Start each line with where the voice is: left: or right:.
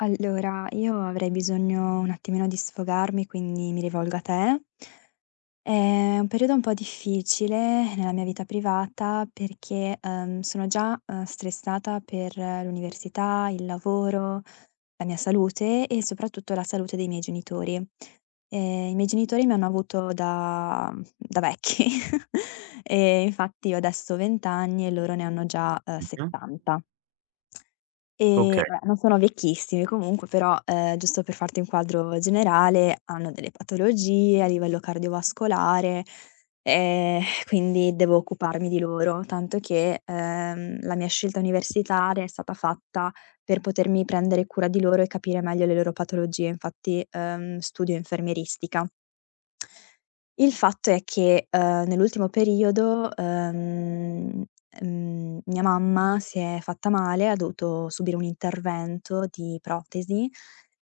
left: Allora, io avrei bisogno un attimino di sfogarmi, quindi mi rivolgo a te. È un periodo un po' difficile nella mia vita privata perché, ehm, sono già, uhm, stressata per l'università, il lavoro, la mia salute e soprattutto la salute dei miei genitori. Ehm, i miei genitori mi hanno avuto da mhmm, da vecchi e infatti io adesso ho 20 anni e loro ne hanno già, uhm,
right: [unintelligible]
left: 70 ehm,
right: Okay.
left: vabbè, non sono vecchissimi comunque però, ehm, giusto per farti un quadro generale, hanno delle patologie a livello cardiovascolare, ehm, quindi devo occuparmi di loro, tanto che, ehm, la mia scelta universitaria è stata fatta per potermi prendere cura di loro e capire meglio le loro patologie. Infatti, uhm, studio infermieristica. Il fatto è che, uhm, nell'ultimo periodo, uhm, ehm, mia mamma si è fatta male, ha dovuto subire un intervento di protesi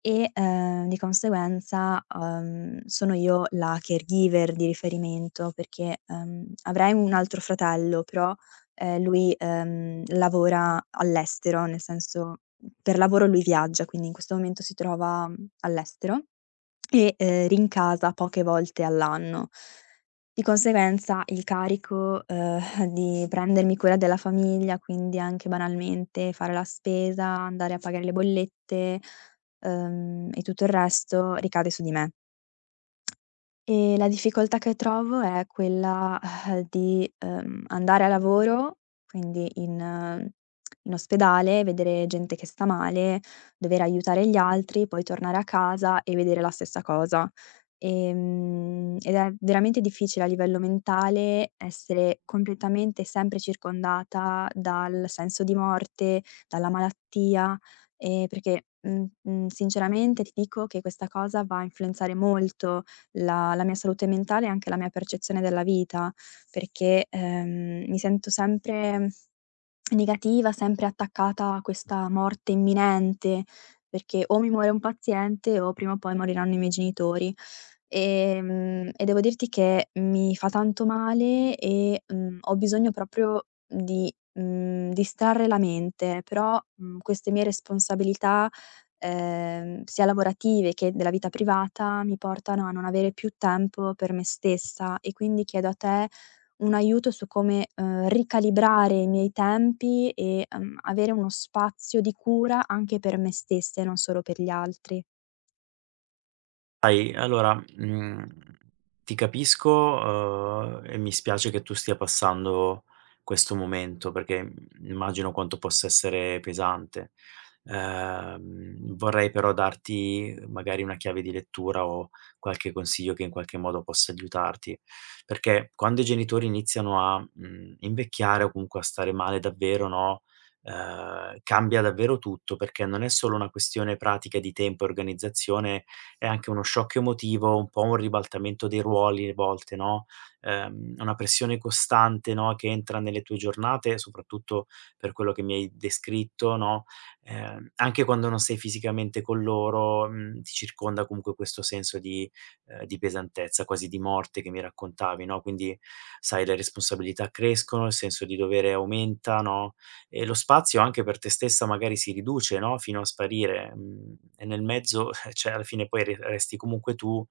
left: e, ehm, di conseguenza, uhm, sono io la caregiver di riferimento perché, ehm, avrei un altro fratello però, ehm, lui, ehm, lavora all'estero, nel senso per lavoro lui viaggia, quindi in questo momento si trova all'estero e, uhm, rincasa poche volte all'anno. Di conseguenza il carico, uhm, di prendermi cura della famiglia, quindi anche banalmente fare la spesa, andare a pagare le bollette, uhm, e tutto il resto ricade su di me, e la difficoltà che trovo è quella, uhm, di, uhm, andare a lavoro, quindi in in ospedale, vedere gente che sta male, dover aiutare gli altri, poi tornare a casa e vedere la stessa cosa. Ehm, ed è veramente difficile a livello mentale essere completamente e sempre circondata dal senso di morte, dalla malattia, ehm, perché, mhmm, mhmm, sinceramente ti dico che questa cosa va a influenzare molto la la mia salute mentale e anche la mia percezione della vita, perché, ehm, mi sento sempre negativa, sempre attaccata a questa morte imminente, perché o mi muore un paziente o prima o poi moriranno i miei genitori. Ehm, e devo dirti che mi fa tanto male e, mhmm, ho bisogno proprio di, mhmm, distrarre la mente. Però, mhmm, queste mie responsabilità, ehm, sia lavorative che della vita privata, mi portano a non avere più tempo per me stessa, e quindi chiedo a te un aiuto su come, uhm, ricalibrare i miei tempi e, uhm, avere uno spazio di cura anche per me stessa e non solo per gli altri.
right: Hai Allora, mhmm, ti capisco, uhm, e mi spiace che tu stia passando questo momento, perché, mhmm, immagino quanto possa essere pesante. Ehm, vorrei però darti magari una chiave di lettura o qualche consiglio che in qualche modo possa aiutarti. Perché quando i genitori iniziano a, mhmm, invecchiare, o comunque a stare male davvero, no, ehm, cambia davvero tutto, perché non è solo una questione pratica di tempo e organizzazione, è anche uno shock emotivo, un po' un ribaltamento dei ruoli, a volte, no, ehm, una pressione costante, no, che entra nelle tue giornate, soprattutto per quello che mi hai descritto, no, ehm, anche quando non sei fisicamente con loro, mhmm, ti circonda comunque questo senso di uhm, di pesantezza, quasi di morte che mi raccontavi, no, quindi, sai, le responsabilità crescono, il senso di dovere aumenta, no, e lo spazio anche per te stessa magari si riduce, no, fino a sparire. Mhmm, e nel mezzo cioè, alla fine, poi, arriveresti comunque tu,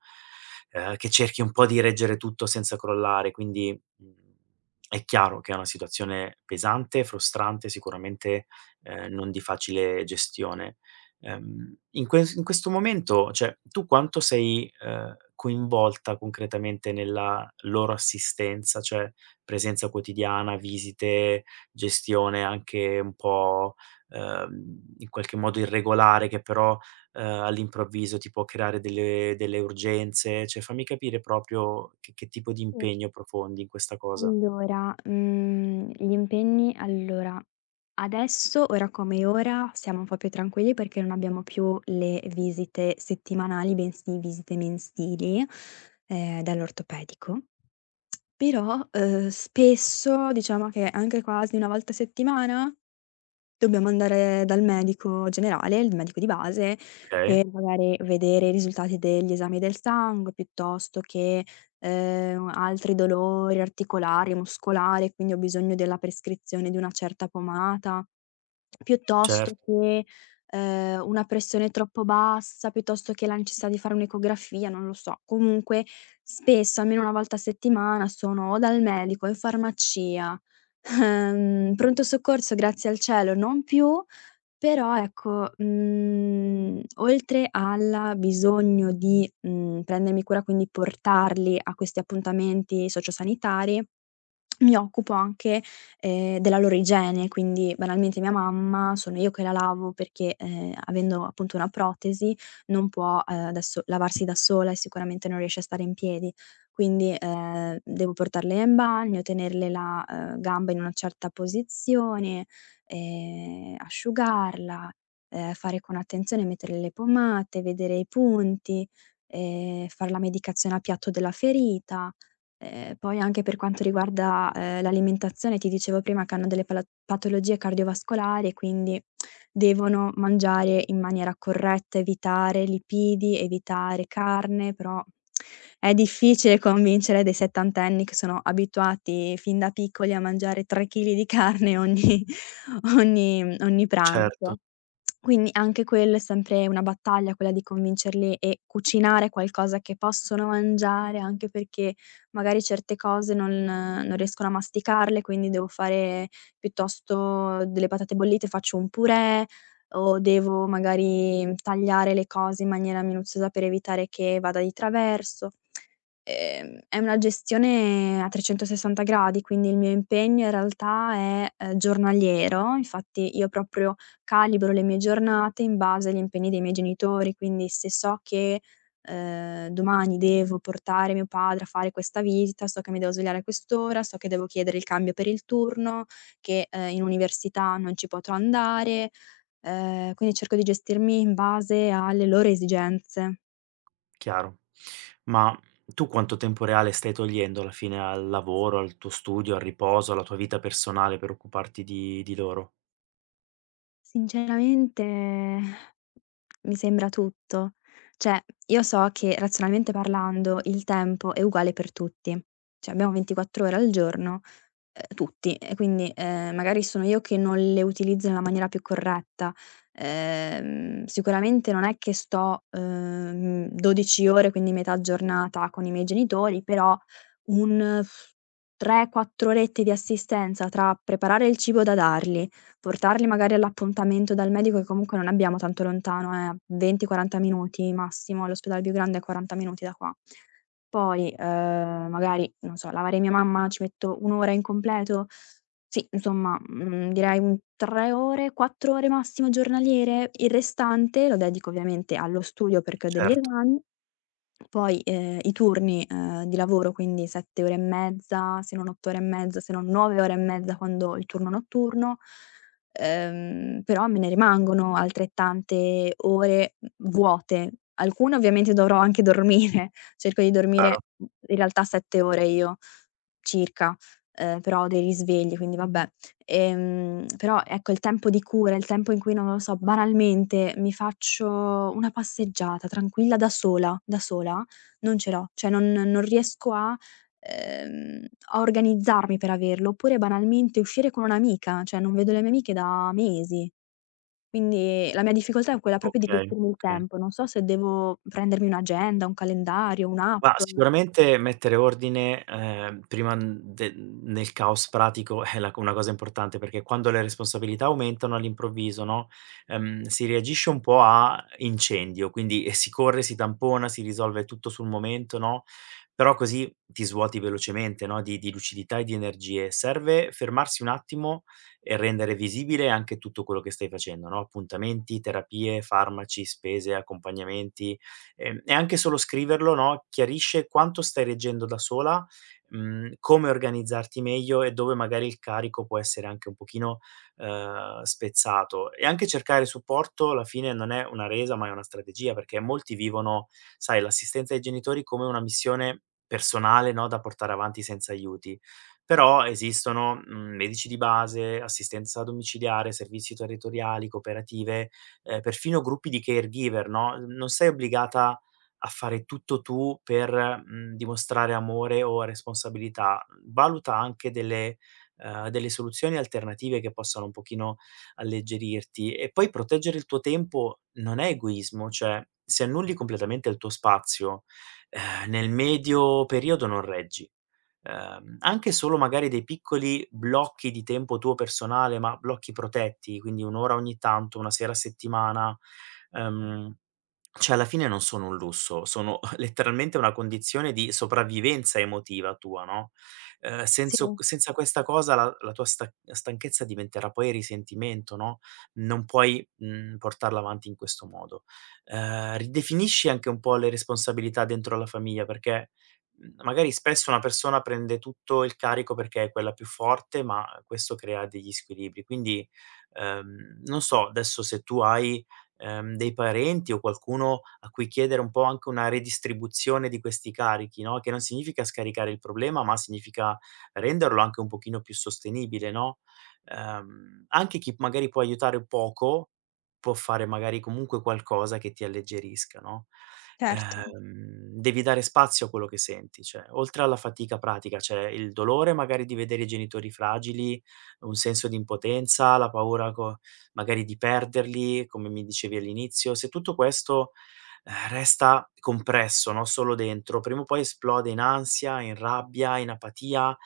right: uhm, che cerchi un po' di reggere tutto senza crollare. Quindi è chiaro che è una situazione pesante, frustrante, sicuramente, uhm, non di facile gestione. Ehm, in ques in questo momento, cioè, tu quanto sei, uhm, coinvolta concretamente nella loro assistenza? Cioè, presenza quotidiana, visite, gestione anche un po', uhm, in qualche modo irregolare che però, uhm, all'improvviso ti può creare delle delle urgenze, cioè fammi capire proprio che che tipo di
left: Sì.
right: impegno profondi in questa cosa.
left: Allora, mhmm, gli impegni allora, adesso, ora come ora, siamo un po' più tranquilli perché non abbiamo più le visite settimanali, bensì visite mensili, ehm, dall'ortopedico. Però, uhm, spesso, diciamo, che anche quasi una volta a settimana, dobbiamo andare dal medico generale, il medico di base,
right: Okay.
left: per magari vedere i risultati degli esami del sangue piuttosto che, ehm, altri dolori articolari e muscolare, quindi ho bisogno della prescrizione di una certa pomata,
right: Cer
left: piuttosto che, ehm, una pressione troppo bassa, piuttosto che la necessità di fare un'ecografia, non lo so. Comunque, spesso, almeno una volta a settimana, sono o dal medico, o in farmacia. In pronto soccorso grazie al cielo non più. Però, ecco, mhmm, oltre alla bisogno di, mhmm, prendermi cura, quindi portarli a questi appuntamenti socio-sanitari, mi occupo anche, ehm, della loro igiene, quindi banalmente mia mamma sono io che la lavo perché, ehm, avendo appunto una protesi non può, uhm, adesso lavarsi da sola, e sicuramente non riesce a stare in piedi. Quindi, ehm, devo portarla io in bagno, tenerle la, ehm, gamba in una certa posizione, e asciugarla, ehm, fare con attenzione, metterle le pomate, vedere i punti, ehm, fare la medicazione a piatto della ferita. Ehm, poi anche per quanto riguarda, ehm, l'alimentazione, ti dicevo prima, che hanno delle pala patologie cardiovascolare, quindi devono mangiare in maniera corretta, evitare lipidi, evitare carne, però, è difficile convincere dei settantenni che sono abituati fin da piccoli a mangiare 3 chili di carne ogni ogni ogni
right: Certo.
left: pranzo. Quindi, anche quello è sempre una battaglia, quella di convincerli e cucinare qualcosa che possono mangiare, anche perché magari certe cose non non riescono a masticarle, quindi devo fare piuttosto delle patate bollite, faccio un purè, o devo magari tagliare le cose in maniera minuziosa per evitare che vada di traverso. Ehm, è una gestione a 360° quindi il mio impegno in realtà è, uhm, giornaliero. Infatti io proprio calibro le mie giornate in base agli impegni dei miei genitori. Quindi, se so che, ehm, domani devo portare mio padre a fare questa visita, so che mi devo svegliare a quest'ora, so che devo chiedere il cambio per il turno, che, ehm, in università non ci potrò andare. Ehm, quindi cerco di gestirmi in base alle loro esigenze.
right: Chiaro. Ma tu quanto tempo reale stai togliendo alla fine al lavoro, al tuo studio, al riposo, alla tua vita personale per occuparti di di loro?
left: Sinceramente mi sembra tutto. Cioè, io so che, razionalmente parlando, il tempo è uguale per tutti. C'abbiamo 24 ore al giorno, uhm, tutti. E quindi, ehm, magari sono io che non le utilizzo nella maniera più corretta. Ehm, sicuramente non è che sto, uhm, 12 ore, quindi metà giornata con i miei genitori, però un 3, 4 orette di assistenza tra preparare il cibo da darli, portarli magari all'appuntamento dal medico, che comunque non abbiamo tanto lontano, è a 20, 40 minuti massimo, l'ospedale più grande è a 40 minuti da qua. Poi, uhm, magari, non so, lavare mia mamma ci metto 1 ora in completo? Sì, insomma, mhmm, direi un 3 ore, 4 ore massimo giornaliere, il restante lo dedico ovviamente allo studio perché ho degli
right: Certo.
left: esami. Poi, ehm, i turni, uhm, di lavoro, quindi 7 ore e mezza, se non 8 ore e mezza, se non 9 ore e mezza quando ho il turno notturno. Uhm, però me ne rimangono altrettante ore, mhmm, vuote. Alcune ovviamente dovrò anche dormire. Cerco di
right: Caro.
left: dormire, mhmm, in realtà, 7 ore io, circa, uhm, però ho dei risvegli, quindi, vabbè. Ehm, però, ecco, il tempo di cura, il tempo in cui non lo so, banalmente mi faccio una passeggiata tranquilla da sola, da sola, non ce l'ho. Cioè, non non riesco a uhm, a organizzarmi per averlo. Oppure banalmente uscire con un'amica, cioè, non vedo le mie amiche da mesi. Quindi la mia difficoltà è quella proprio di
right: Okay.
left: gestirmi il
right: Oka
left: tempo. Non so se devo prendermi un'agenda, un calendario,
right: Ma,
left: un'app.
right: sicuramente mettere ordine, ehm, prima, mhmm, de mhmm, nel caos pratico è la c una cosa importante, perché quando le responsabilità aumentano all'improvviso, no, ehm, si reagisce un po' a incendio, quindi si corre, si tampona, si risolve tutto sul momento, no, però così ti svuoti velocemente, no, di di lucidità e di energie. Serve fermarsi un attimo e rendere visibile anche tutto quello che stai facendo, no, appuntamenti, terapie, farmaci, spese, accompagnamenti. Ehm, e anche solo scriverlo, no, chiarisce quanto stai reggendo da sola, mhmm, come organizzarti meglio e dove magari il carico può essere anche un pochino, uhm, spezzato. E anche cercare supporto, alla fine, non è una resa, ma è una strategia, perché molti vivono, sai, l'assistenza ai genitori come una missione personale, no, da portare avanti senza aiuti. Però esistono, mhmm, medici di base, assistenza domiciliare, servizi territoriali, cooperative, uhm, perfino gruppi di caregiver, no, non sei obbligata a fare tutto tu per, mhmm, dimostrare amore o responsabilità, mhmm, valuta anche delle uhm, delle soluzioni alternative che possano un pochino alleggerirti. E poi, proteggere il tuo tempo non è egoismo, cioè, se annulli completamente il tuo spazio, uhm, nel medio periodo non reggi. Uhm, anche solo magari dei piccoli blocchi di tempo tuo personale, ma blocchi protetti, quindi 1 ora ogni tanto, 1 sera a settimana, ehm, cioè, alla fine non sono un lusso, sono letteralmente una condizione di sopravvivenza emotiva tua, no, uhm, senso
left: Sì.
right: c senza questa cosa, la la tua sta stanchezza diventerà poi risentimento, no, non puoi, mhmm, portarla avanti in questo modo. Ehm, ridefinisci anche un po' le responsabilità dentro la famiglia, perché, mhmm, magari spesso una persona prende tutto il carico perché è quella più forte, ma questo crea degli squilibri. Quindi, uhm, non so adesso se tu hai, ehm, dei parenti o qualcuno a cui chiedere un po' anche una redistribuzione di questi carichi, no, che non significa scaricare il problema, ma significa renderlo anche un pochino più sostenibile, no, ehm, anche chi magari può aiutare un poco, può fare magari comunque qualcosa che ti alleggerisca, no,
left: Certo.
right: uhm, devi dare spazio a quello che senti. Cioè, oltre alla fatica pratica, c'è il dolore magari di vedere i genitori fragili, un senso di impotenza, la paura co magari di perderli, come mi dicevi all'inizio. Se tutto questo, ehm, resta compresso, no, solo dentro, prima o poi esplode in ansia, in rabbia, in apatia.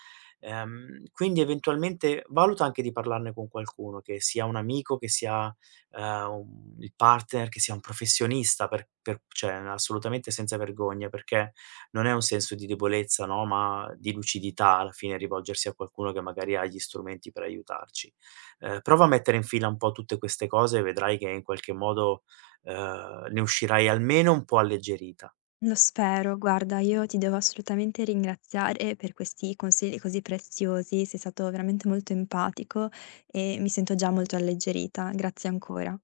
right: Ehm, quindi eventualmente, valuta anche di parlarne con qualcuno, che sia un amico, che sia, uhm, un il partner, che sia un professionista, per per cioè, assolutamente senza vergogna, perché non è un senso di debolezza, no, ma di lucidità, alla fine, rivolgersi a qualcuno che magari ha gli strumenti per aiutarci. Uhm, prova a mettere in fila un po' tutte queste cose e vedrai che in qualche modo, uhm, ne uscirai almeno un po' alleggerita.
left: Lo spero. Guarda, io ti devo assolutamente ringraziare per questi consigli così preziosi. Sei stato veramente molto empatico, e mi sento già molto alleggerita. Grazie ancora.